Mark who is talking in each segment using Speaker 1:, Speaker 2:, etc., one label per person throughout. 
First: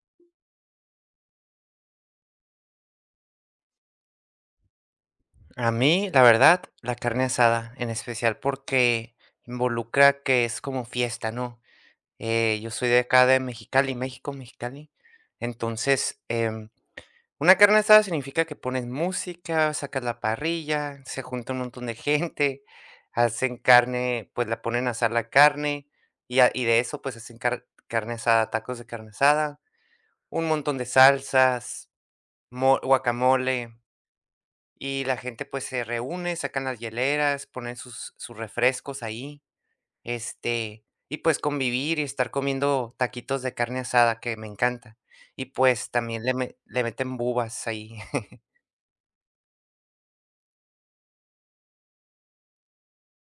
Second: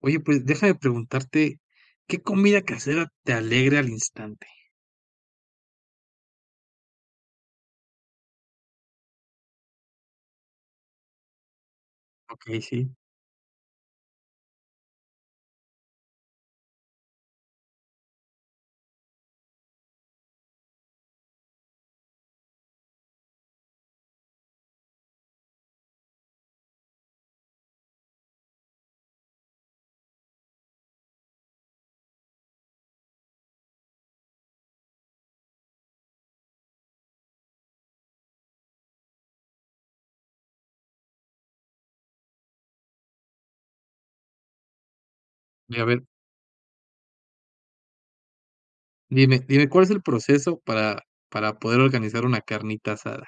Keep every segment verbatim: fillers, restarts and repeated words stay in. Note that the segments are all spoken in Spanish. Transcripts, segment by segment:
Speaker 1: Oye, pues déjame preguntarte, ¿qué comida casera te alegra al instante?
Speaker 2: A mí, la verdad, la carne asada, en especial porque involucra que es como fiesta, ¿no?
Speaker 1: Okey,
Speaker 2: Eh, yo soy
Speaker 1: sí.
Speaker 2: de acá de Mexicali, México, Mexicali. Entonces, em, una carne asada significa que pones música, sacas la parrilla, se junta un montón de gente, hacen carne, pues la ponen a asar la carne y, a- y de eso pues hacen car- carne asada, tacos de carne asada, un montón de salsas, mo- guacamole. Y la gente, pues, se reúne, sacan las hieleras, ponen sus sus refrescos ahí, este, y, pues, convivir y estar comiendo taquitos de carne asada, que me encanta. Y,
Speaker 1: Y a
Speaker 2: pues,
Speaker 1: ver,
Speaker 2: también le me le meten bubas ahí.
Speaker 1: dime dime, ¿cuál es el proceso para para poder organizar una carnita asada?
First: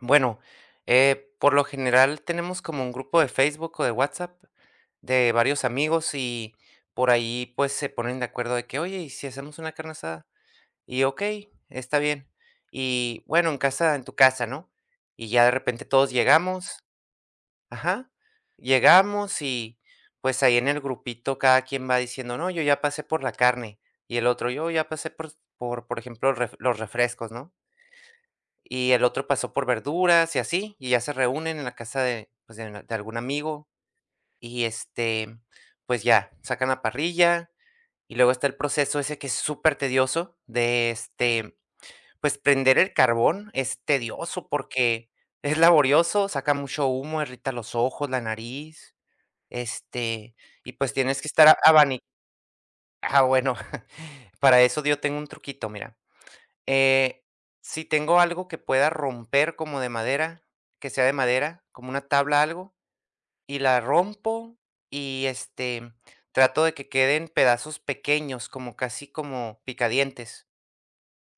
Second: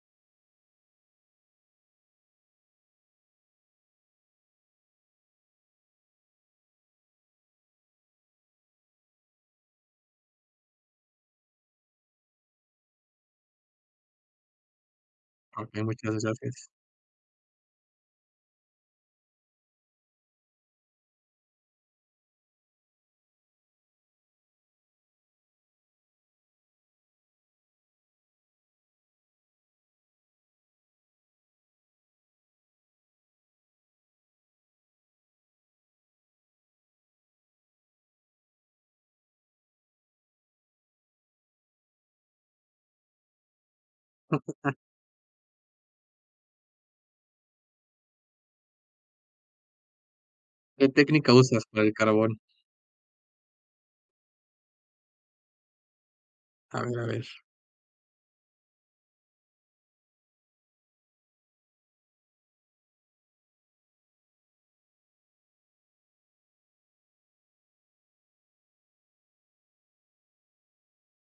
Speaker 2: Bueno, eh, por lo general tenemos como un grupo de Facebook o de WhatsApp de varios amigos y por ahí, pues, se ponen de acuerdo de que: "Oye, ¿y si hacemos una carne asada?". Y okey, está bien. Y bueno, en casa en tu casa, ¿no? Y ya de
Speaker 1: Okey,
Speaker 2: repente todos
Speaker 1: muchas gracias.
Speaker 2: llegamos, ajá, llegamos y, pues, ahí en el grupito cada quien va diciendo: "No, yo ya pasé por la carne", y el otro: "Yo ya pasé por por, por ejemplo, ref los refrescos", ¿no? Y el otro pasó por verduras y así, y ya se reúnen en la casa de, pues, de de algún amigo y, este, pues ya, sacan la parrilla y luego está el proceso ese que es súper tedioso de, este, pues, prender el carbón es tedioso porque es laborioso, saca mucho humo, irrita los ojos, la nariz, este, y,
Speaker 1: ¿Qué
Speaker 2: pues, tienes que
Speaker 1: técnica
Speaker 2: estar
Speaker 1: usas para el
Speaker 2: abani
Speaker 1: carbón?
Speaker 2: ah, bueno, para eso yo tengo un truquito, mira,
Speaker 1: A ver, a
Speaker 2: eh,
Speaker 1: ver.
Speaker 2: si tengo algo que pueda romper como de madera, que sea de madera, como una tabla, algo, y la rompo y, este, trato de que queden pedazos pequeños, como casi como picadientes.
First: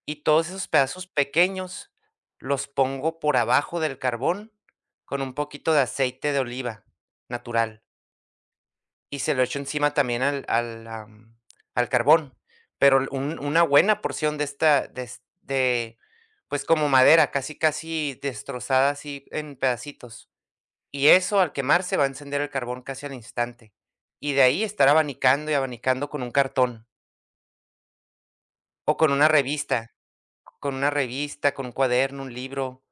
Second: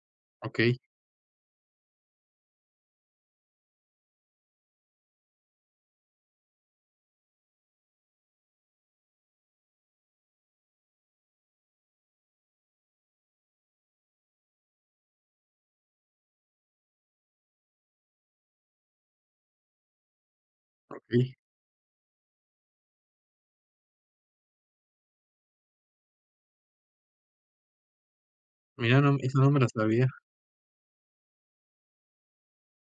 Speaker 2: Y todos esos
Speaker 1: Okey,
Speaker 2: pedazos pequeños los pongo por abajo del carbón con un poquito de aceite de oliva natural y se lo echo encima también al al, am, al carbón, pero l- un una buena porción de esta de es de, pues, como madera, casi, casi destrozada así en pedacitos. Y
Speaker 1: okey.
Speaker 2: eso al quemarse va a encender el carbón casi al instante. Y de ahí estar abanicando y abanicando con un cartón o
Speaker 1: Mira,
Speaker 2: con
Speaker 1: no,
Speaker 2: una
Speaker 1: eso no me la
Speaker 2: revista,
Speaker 1: sabía.
Speaker 2: con una revista, con un cuaderno, un libro.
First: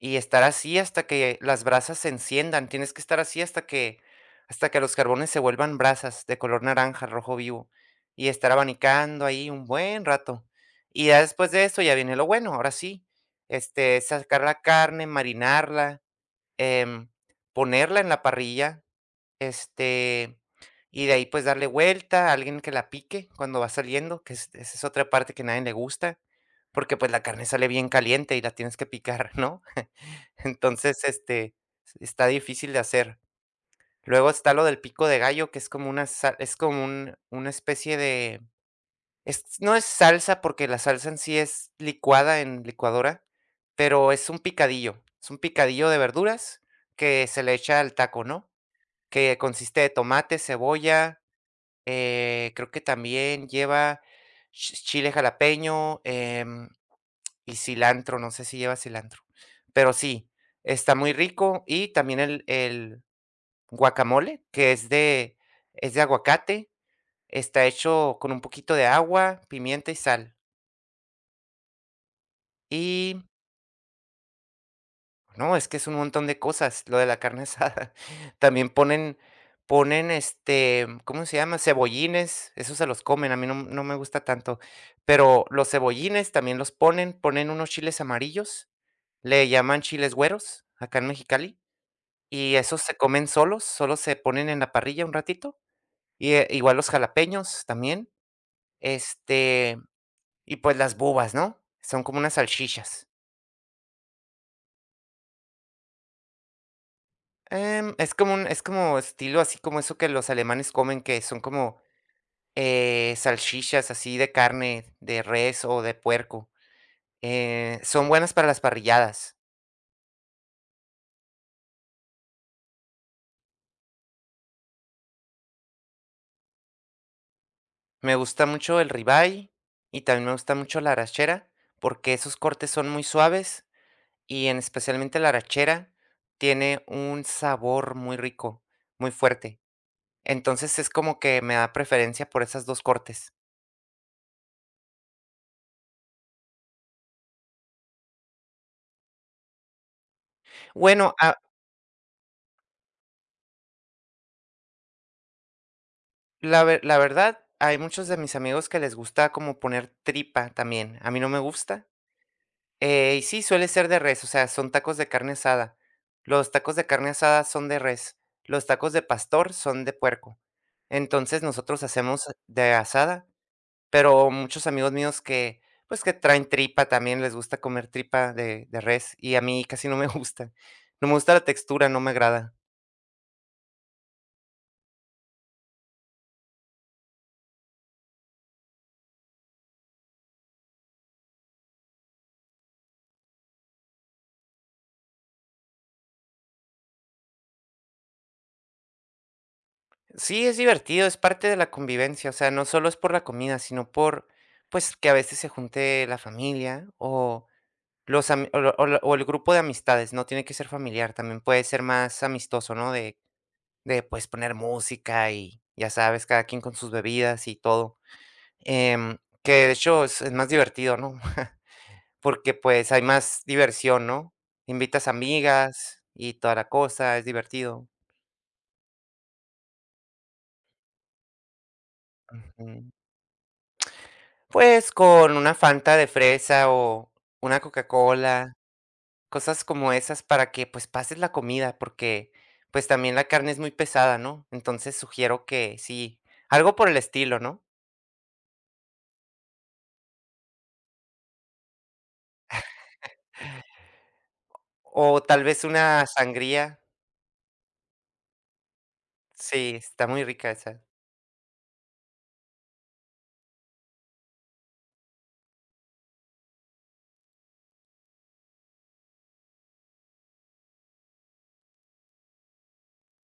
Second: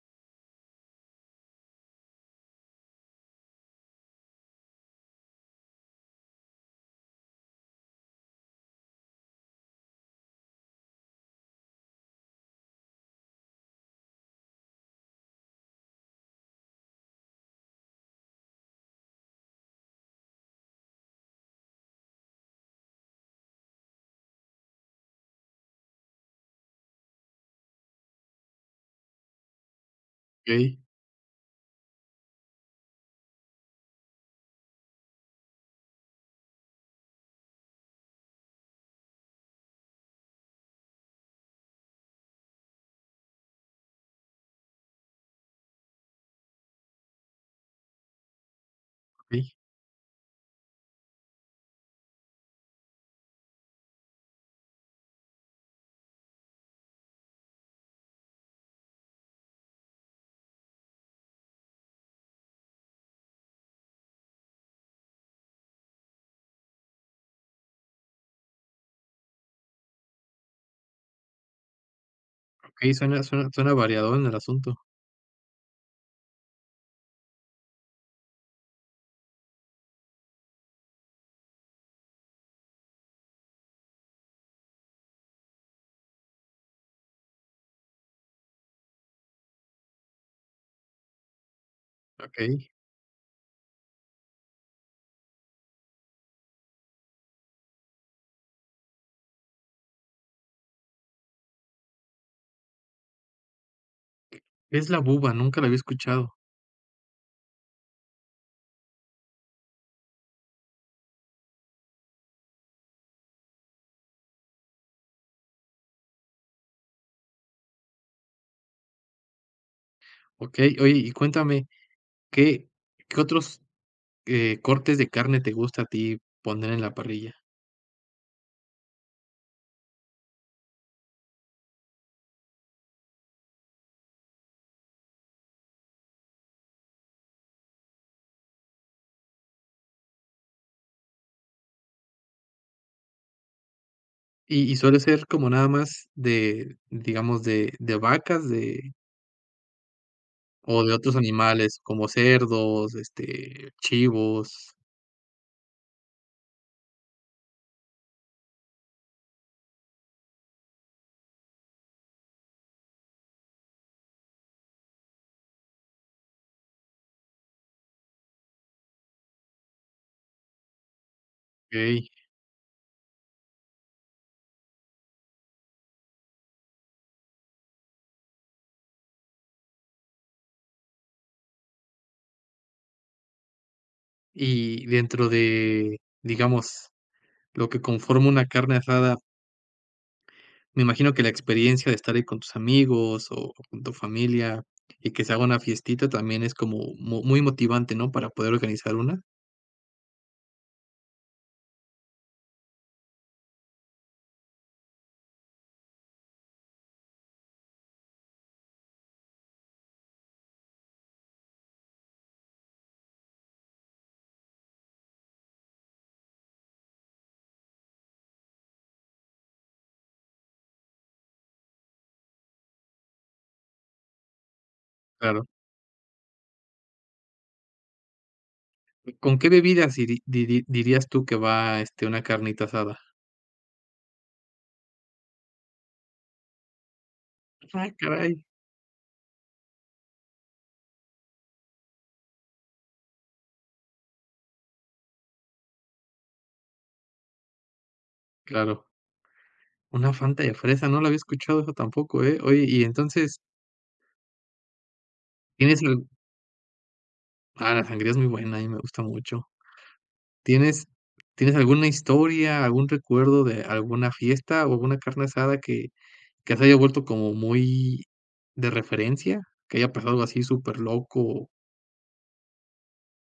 Speaker 2: Y estar así hasta que las brasas se enciendan. Tienes que estar así hasta que hasta que los carbones se vuelvan brasas de color naranja, rojo vivo, y estar abanicando ahí un buen rato. Y ya después de eso ya viene lo bueno, ahora sí, este, sacar la carne, marinarla, em, ponerla en la parrilla, este, y de ahí pues darle vuelta a alguien que la pique cuando va saliendo, que es- esa es otra parte que a nadie le gusta, porque pues la carne sale bien caliente y la tienes que picar, ¿no?
Speaker 1: Okey,
Speaker 2: Entonces, este, está difícil de hacer. Luego está lo del pico de gallo, que es como una sa es como un una especie de, es no es salsa, porque la salsa en sí es licuada en licuadora, pero es un picadillo, es un picadillo de verduras que se le echa al taco, ¿no? Que
Speaker 1: okey,
Speaker 2: consiste de tomate, cebolla, eh, creo que también lleva ch chile jalapeño, em, y cilantro, no sé si lleva cilantro, pero sí, está muy rico y también el el guacamole, que es de, es de aguacate, está hecho con un poquito de agua, pimienta y sal.
Speaker 1: okey,
Speaker 2: Y
Speaker 1: suena suena suena variado en el asunto.
Speaker 2: no, es que es un montón de cosas lo de la carne asada. También ponen ponen, este, ¿cómo se llama? Cebollines, esos se los comen, a mí no no me gusta tanto, pero los cebollines también los ponen, ponen unos chiles amarillos, le llaman chiles güeros acá en Mexicali. Y
Speaker 1: Okey.
Speaker 2: esos se comen solos, solo se ponen en la parrilla un ratito, y, eh, igual los jalapeños también, este, y pues las bubas, ¿no? Son como unas salchichas.
Speaker 1: ¿Es la buba? Nunca la había escuchado.
Speaker 2: Em, es como un, es como estilo así como eso que los alemanes comen, que son como, eh, salchichas así de carne de res o de puerco, eh, son buenas para las parrilladas.
Speaker 1: Okey, oye, y cuéntame, ¿qué qué otros, eh, cortes de carne te gusta a ti poner en la parrilla?
Speaker 2: Me gusta mucho el ribeye y también me gusta mucho la arrachera, porque esos cortes son muy suaves y en especialmente la arrachera tiene un sabor muy rico, muy fuerte. Entonces es como que me da preferencia por esas dos cortes.
Speaker 1: Y y suele ser como nada más de, digamos, de de vacas, de o de
Speaker 2: Bueno,
Speaker 1: otros
Speaker 2: ah,
Speaker 1: animales, como cerdos, este, chivos,
Speaker 2: la ver la verdad, hay muchos de mis amigos que les gusta como poner tripa también, a mí no me gusta. Eh, y sí, suele ser de res, o sea, son tacos de carne asada. Los tacos de carne asada son de res, los tacos de pastor son de puerco. Entonces, nosotros
Speaker 1: okey.
Speaker 2: hacemos de asada. Pero muchos amigos míos que, pues, que traen tripa también, les gusta comer tripa de de res, y a mí casi no me gusta. No me gusta la textura, no me agrada.
Speaker 1: Y dentro de, digamos, lo que conforma una carne asada, me imagino que la experiencia de estar ahí con tus amigos o con tu familia y que se haga una fiestita también es como mu muy motivante, ¿no?, para poder organizar una.
Speaker 2: Sí, es divertido, es parte de la convivencia, o sea, no solo es por la comida, sino por, pues, que a veces se junte la familia o los ami o lo o lo o el grupo de amistades, no tiene que ser familiar, también puede ser más amistoso, ¿no? De de, pues, poner música y, ya sabes, cada quien con sus bebidas y todo. Em, que de hecho es es más divertido, ¿no? Porque, pues, hay más diversión, ¿no? Invitas
Speaker 1: Claro.
Speaker 2: amigas y toda la cosa, es divertido.
Speaker 1: ¿Con qué bebidas diri diri dirías tú que va, este, una carnita
Speaker 2: Ujú.
Speaker 1: asada?
Speaker 2: Pues, con una Fanta de fresa o una
Speaker 1: Ah, caray.
Speaker 2: Coca-Cola, cosas como esas para que, pues, pases la comida, porque, pues, también la carne es muy pesada, ¿no? Entonces, sugiero que sí, algo por el estilo, ¿no?
Speaker 1: Claro. Una Fanta de fresa, no la había escuchado eso tampoco, ¿eh? Oye, y entonces,
Speaker 2: O tal vez
Speaker 1: ¿tienes
Speaker 2: una
Speaker 1: al
Speaker 2: sangría.
Speaker 1: ah, la sangría es muy buena, a mí me gusta mucho.
Speaker 2: Sí, está muy rica esa.
Speaker 1: ¿Tienes tienes alguna historia, algún recuerdo de alguna fiesta o alguna carne asada que que se haya vuelto como muy de referencia? Que haya pasado algo así superloco,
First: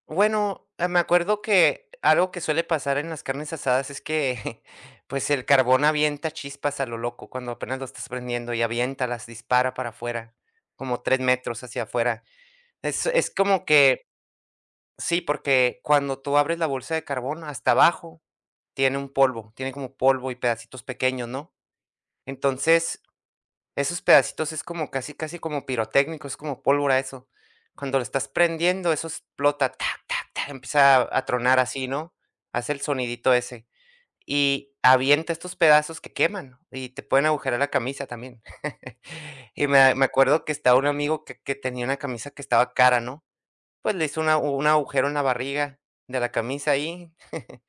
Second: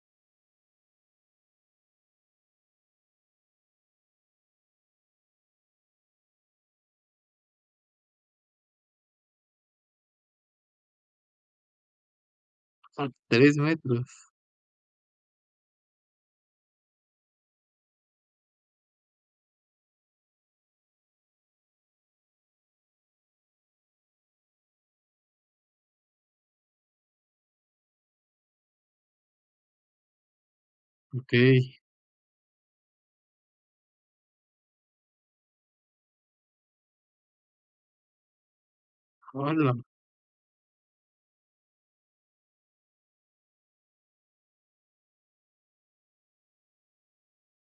Speaker 2: Bueno, eh, me acuerdo que algo que suele pasar en las carnes asadas es que, pues, el carbón avienta chispas a lo loco cuando apenas lo estás prendiendo y avienta, las dispara para afuera, como tres metros hacia afuera. Es
Speaker 1: a
Speaker 2: es
Speaker 1: tres
Speaker 2: como que
Speaker 1: metros,
Speaker 2: sí, porque cuando tú abres la bolsa de carbón, hasta abajo tiene un polvo, tiene como polvo y pedacitos pequeños, ¿no? Entonces, esos pedacitos es como casi, casi como pirotécnico, es como pólvora eso. Cuando lo estás prendiendo, eso explota, tac, tac, tac, empieza a a tronar
Speaker 1: okey.
Speaker 2: así, ¿no? Hace el sonidito ese. Y avienta estos pedazos que queman y te pueden agujerar la camisa también. Y
Speaker 1: ¡Hala!
Speaker 2: me me acuerdo que estaba un amigo que que tenía una camisa que estaba cara, ¿no? Pues le hizo una un agujero en la barriga de la camisa ahí,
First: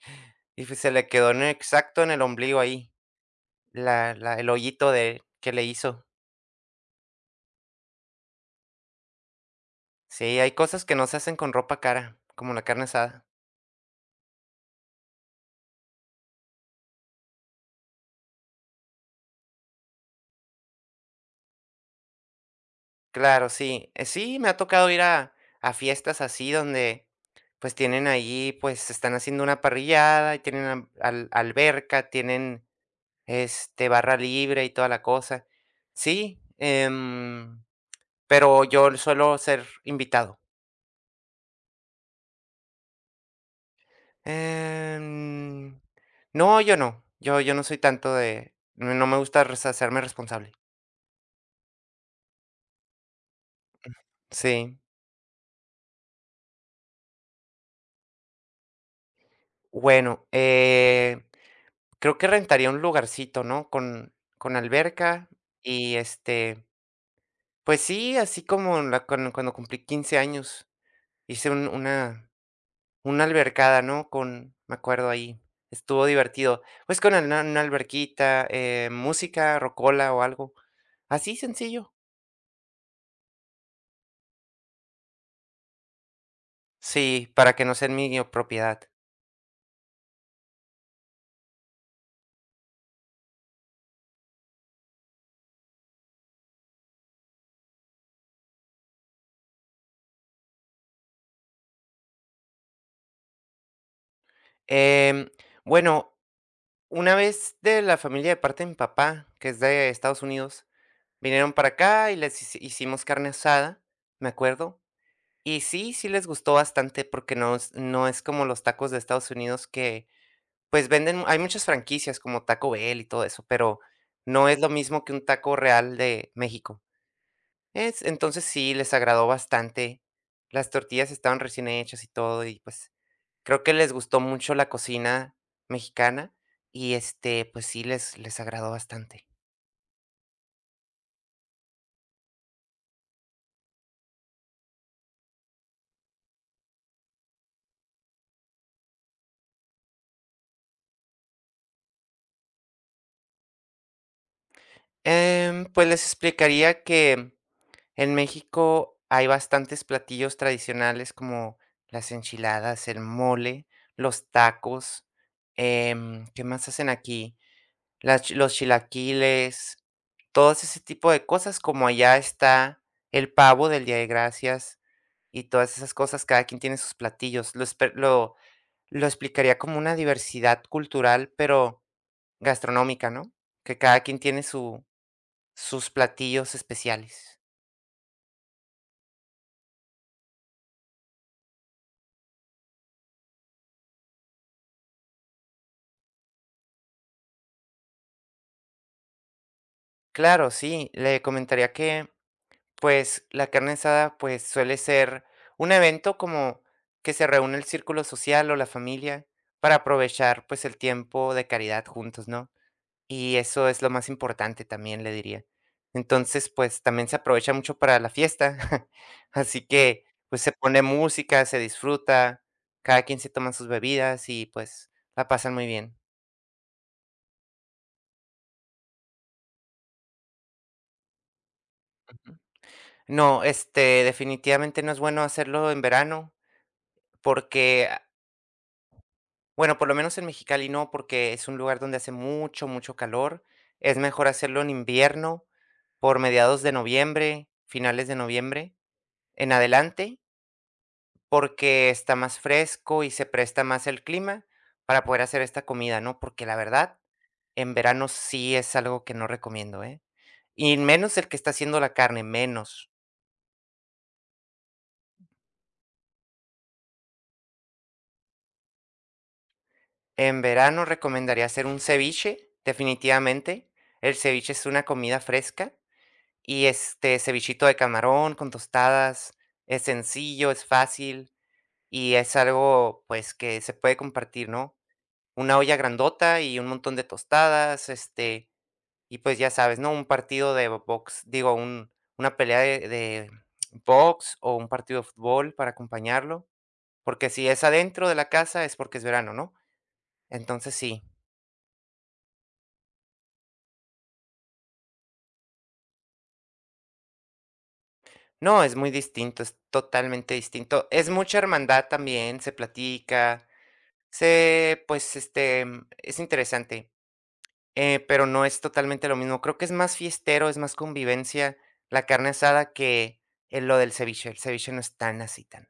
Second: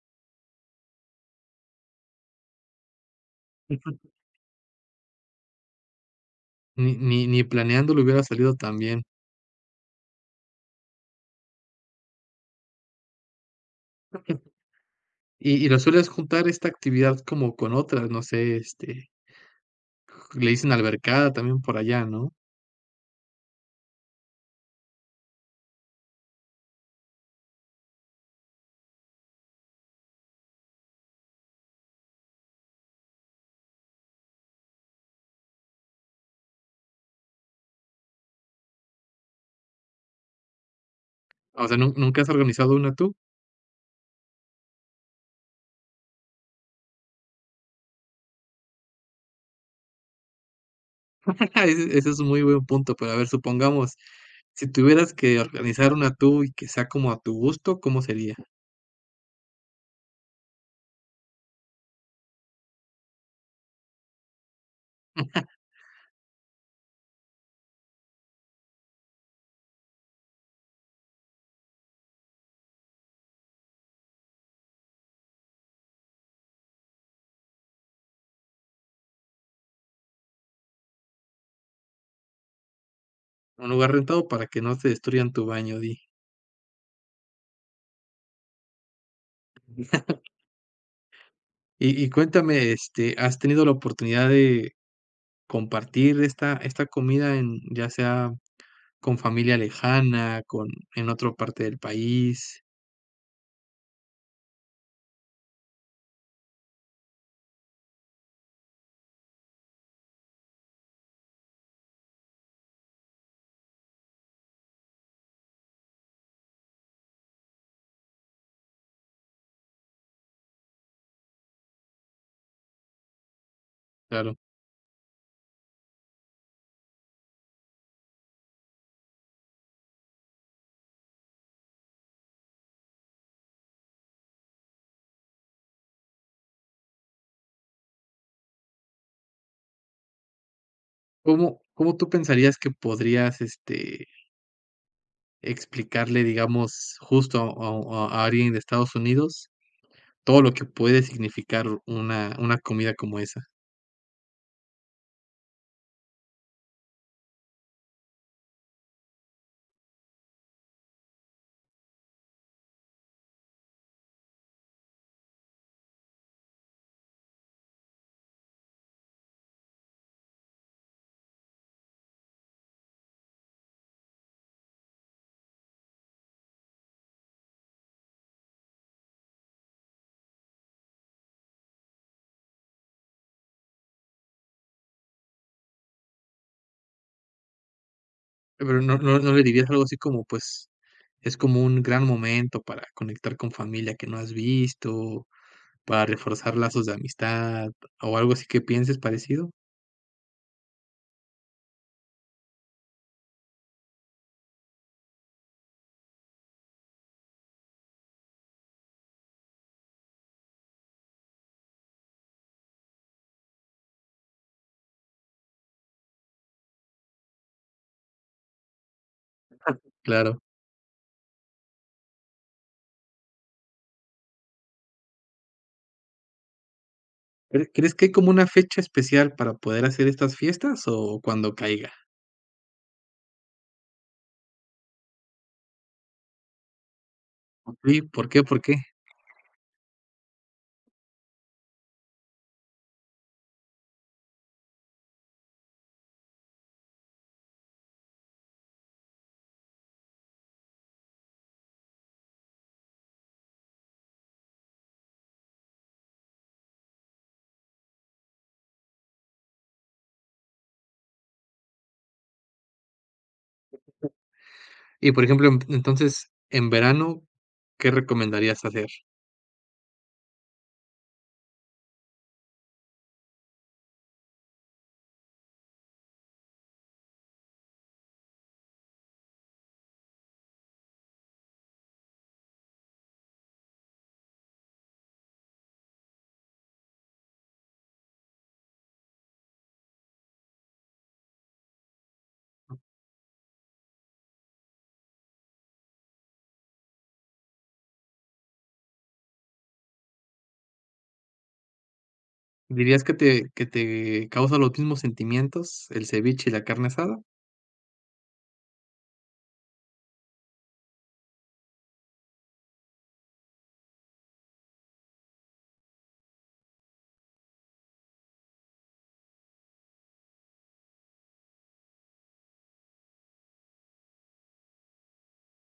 Speaker 2: y pues se le quedó en el- exacto en el ombligo ahí, la la el hoyito de que le hizo.
Speaker 1: Ni ni ni planeándolo hubiera salido tan bien.
Speaker 2: Sí, hay cosas que no se hacen con ropa cara, como la carne asada.
Speaker 1: Y y lo sueles juntar esta actividad como con otras, no sé, este, le dicen albercada también por allá, ¿no?
Speaker 2: Claro, sí. Eh, sí, me ha tocado ir a a fiestas así donde, pues, tienen ahí, pues, están haciendo una parrillada y tienen am al alberca, tienen, este, barra libre y toda la cosa. Sí, em, pero yo suelo ser invitado.
Speaker 1: O sea, ¿nun nunca has organizado una tú?
Speaker 2: Em, no, yo no. Yo yo no soy tanto de no no me gusta res hacerme responsable.
Speaker 1: Ese ese es un muy buen punto, pero a ver, supongamos, si
Speaker 2: Sí.
Speaker 1: tuvieras que organizar una tú y que sea como a tu gusto, ¿cómo sería?
Speaker 2: Bueno, eh creo que rentaría un lugarcito, ¿no? Con con alberca y, este, pues sí, así como la cuando cuando cumplí quince años, hice un una una albercada, ¿no? Con me acuerdo ahí, estuvo divertido. Pues con una una alberquita, eh, música, rocola o algo, así sencillo.
Speaker 1: Un lugar rentado para que no te destruyan tu baño, di.
Speaker 2: Sí, para que no sea en mi propiedad.
Speaker 1: Y y cuéntame, este, ¿has tenido la oportunidad de compartir esta esta comida en ya sea con familia lejana, con en otra parte del país?
Speaker 2: Em, bueno, una vez de la familia de parte de mi papá, que es de Estados Unidos, vinieron para acá y les hici hicimos carne asada, me acuerdo. Y sí, sí les gustó bastante porque no es no es como los tacos de Estados Unidos que, pues, venden, hay muchas franquicias como Taco Bell y todo eso, pero
Speaker 1: Claro.
Speaker 2: no es lo mismo que un taco real de México. Es entonces sí, les agradó bastante. Las tortillas estaban recién hechas y todo, y, pues, creo que les gustó mucho la cocina mexicana y, este, pues sí, les les agradó bastante.
Speaker 1: ¿Cómo cómo tú pensarías que podrías, este, explicarle, digamos, justo a a a alguien de Estados Unidos, todo lo que puede significar una una comida como esa.
Speaker 2: Em, pues, les explicaría que en México hay bastantes platillos tradicionales como las enchiladas, el mole, los tacos, em, ¿qué más hacen aquí? Las chi- los chilaquiles, todos ese tipo de cosas, como allá está el pavo del Día de Gracias y todas esas cosas, cada quien tiene sus platillos. Lo, espe- lo, lo explicaría como una diversidad cultural, pero gastronómica, ¿no? Que cada quien tiene su, sus platillos especiales.
Speaker 1: Pero, ¿no no no le dirías algo así como, pues, es como un gran momento para conectar con familia que no has visto, para reforzar lazos de amistad, o algo así que pienses parecido?
Speaker 2: Claro, sí, le comentaría que, pues, la carne asada, pues, suele ser un evento como que se reúne el círculo social o la familia para aprovechar, pues, el tiempo de caridad juntos, ¿no? Y eso es lo más importante también, le diría. Entonces, pues, también se aprovecha mucho para la fiesta, así que,
Speaker 1: Claro.
Speaker 2: pues, se pone música, se disfruta, cada quien se toma sus bebidas y, pues, la pasan muy bien.
Speaker 1: ¿Cre crees que hay como una fecha especial para poder hacer estas fiestas o cuando caiga?
Speaker 2: No, este, definitivamente no es bueno hacerlo en verano porque
Speaker 1: Sí, ¿por qué? ¿Por qué?
Speaker 2: bueno, por lo menos en Mexicali no, porque es un lugar donde hace mucho, mucho calor. Es mejor hacerlo en invierno, por mediados de noviembre, finales de noviembre en adelante, porque está más fresco y se presta más el clima para poder hacer esta comida, ¿no? Porque la verdad, en verano sí es algo que no recomiendo, ¿eh? Y menos el que está haciendo la carne, menos.
Speaker 1: Y, por ejemplo, en entonces, en verano, ¿qué recomendarías hacer?
Speaker 2: En verano recomendaría hacer un ceviche, definitivamente. El ceviche es una comida fresca y, este, cevichito de camarón con tostadas, es sencillo, es fácil y es algo, pues, que se puede compartir, ¿no? Una olla grandota y un montón de tostadas, este, y, pues, ya sabes, ¿no? Un partido de box, digo, un una pelea de de box o un partido de fútbol para acompañarlo, porque si es adentro de la casa es porque es verano, ¿no? Entonces sí.
Speaker 1: ¿Dirías que te que te causa los mismos sentimientos el ceviche y la carne asada?
Speaker 2: No, es muy distinto, es totalmente distinto. Es mucha hermandad también, se platica, se pues, este, es interesante, eh, pero no es totalmente lo mismo. Creo que es más fiestero, es más convivencia la carne asada que, eh, lo del ceviche. El ceviche no es tan así, tan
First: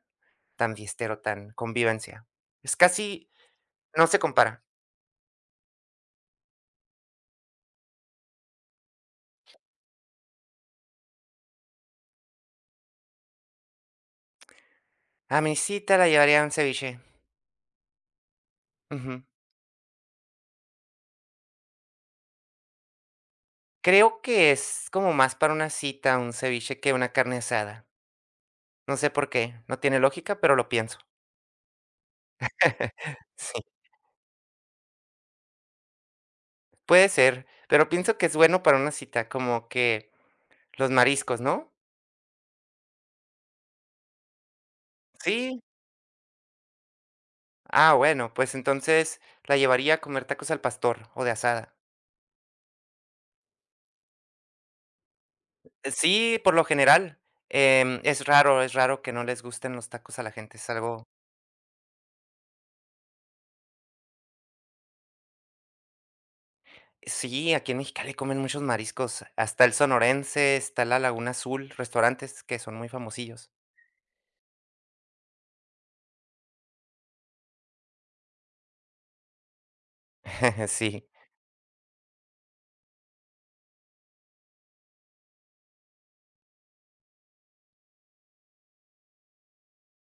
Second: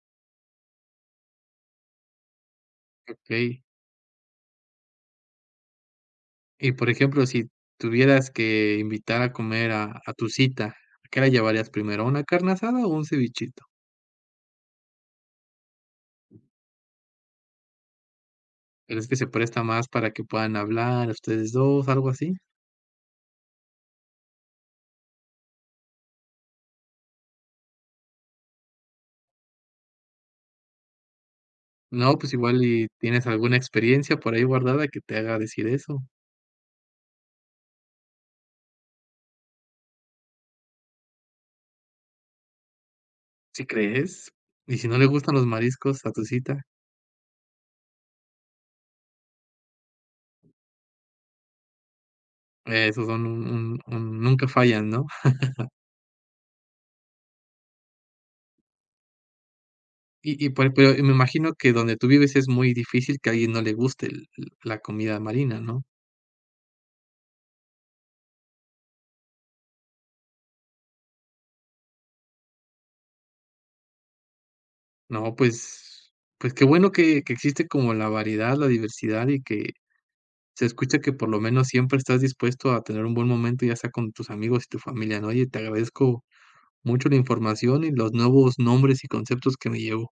Speaker 2: tan fiestero, tan convivencia. Es casi
Speaker 1: Okey.
Speaker 2: no se compara.
Speaker 1: Y, por ejemplo, si tuvieras que invitar a comer a a tu cita, ¿a qué la llevarías primero, una carne asada o un cevichito?
Speaker 2: A mi cita la llevaría a un ceviche.
Speaker 1: ¿Crees que
Speaker 2: Ujú.
Speaker 1: se presta más para que puedan hablar ustedes dos algo así?
Speaker 2: Creo que es como más para una cita un ceviche que una carne asada. No sé por qué, no tiene lógica, pero lo pienso.
Speaker 1: No, pues igual y tienes
Speaker 2: Sí,
Speaker 1: alguna experiencia por ahí guardada que te haga decir eso.
Speaker 2: puede ser, pero pienso que es bueno para una cita, como que los mariscos, ¿no?
Speaker 1: ¿Sí crees? ¿Y si no le gustan los
Speaker 2: Sí.
Speaker 1: mariscos a tu cita?
Speaker 2: Ah, bueno, pues entonces la llevaría a comer tacos al pastor o de asada.
Speaker 1: eh, Esos son un un un nunca fallan, ¿no?
Speaker 2: Sí, por lo general. Em, es raro, es raro que no les gusten los tacos a la
Speaker 1: Y y
Speaker 2: gente. Es
Speaker 1: por pero
Speaker 2: algo
Speaker 1: me imagino que donde tú vives es muy difícil que a alguien no le guste el la comida marina, ¿no?
Speaker 2: sí, aquí en Mexicali comen muchos mariscos. Hasta el Sonorense, está la Laguna Azul, restaurantes que son muy famosillos.
Speaker 1: No, pues pues qué bueno que que existe como la variedad, la diversidad y que se escucha
Speaker 2: Sí.
Speaker 1: que por lo menos siempre estás dispuesto a tener un buen momento, ya sea con tus amigos y tu familia, ¿no? Oye, te agradezco mucho la información y los nuevos nombres y conceptos que me llevo.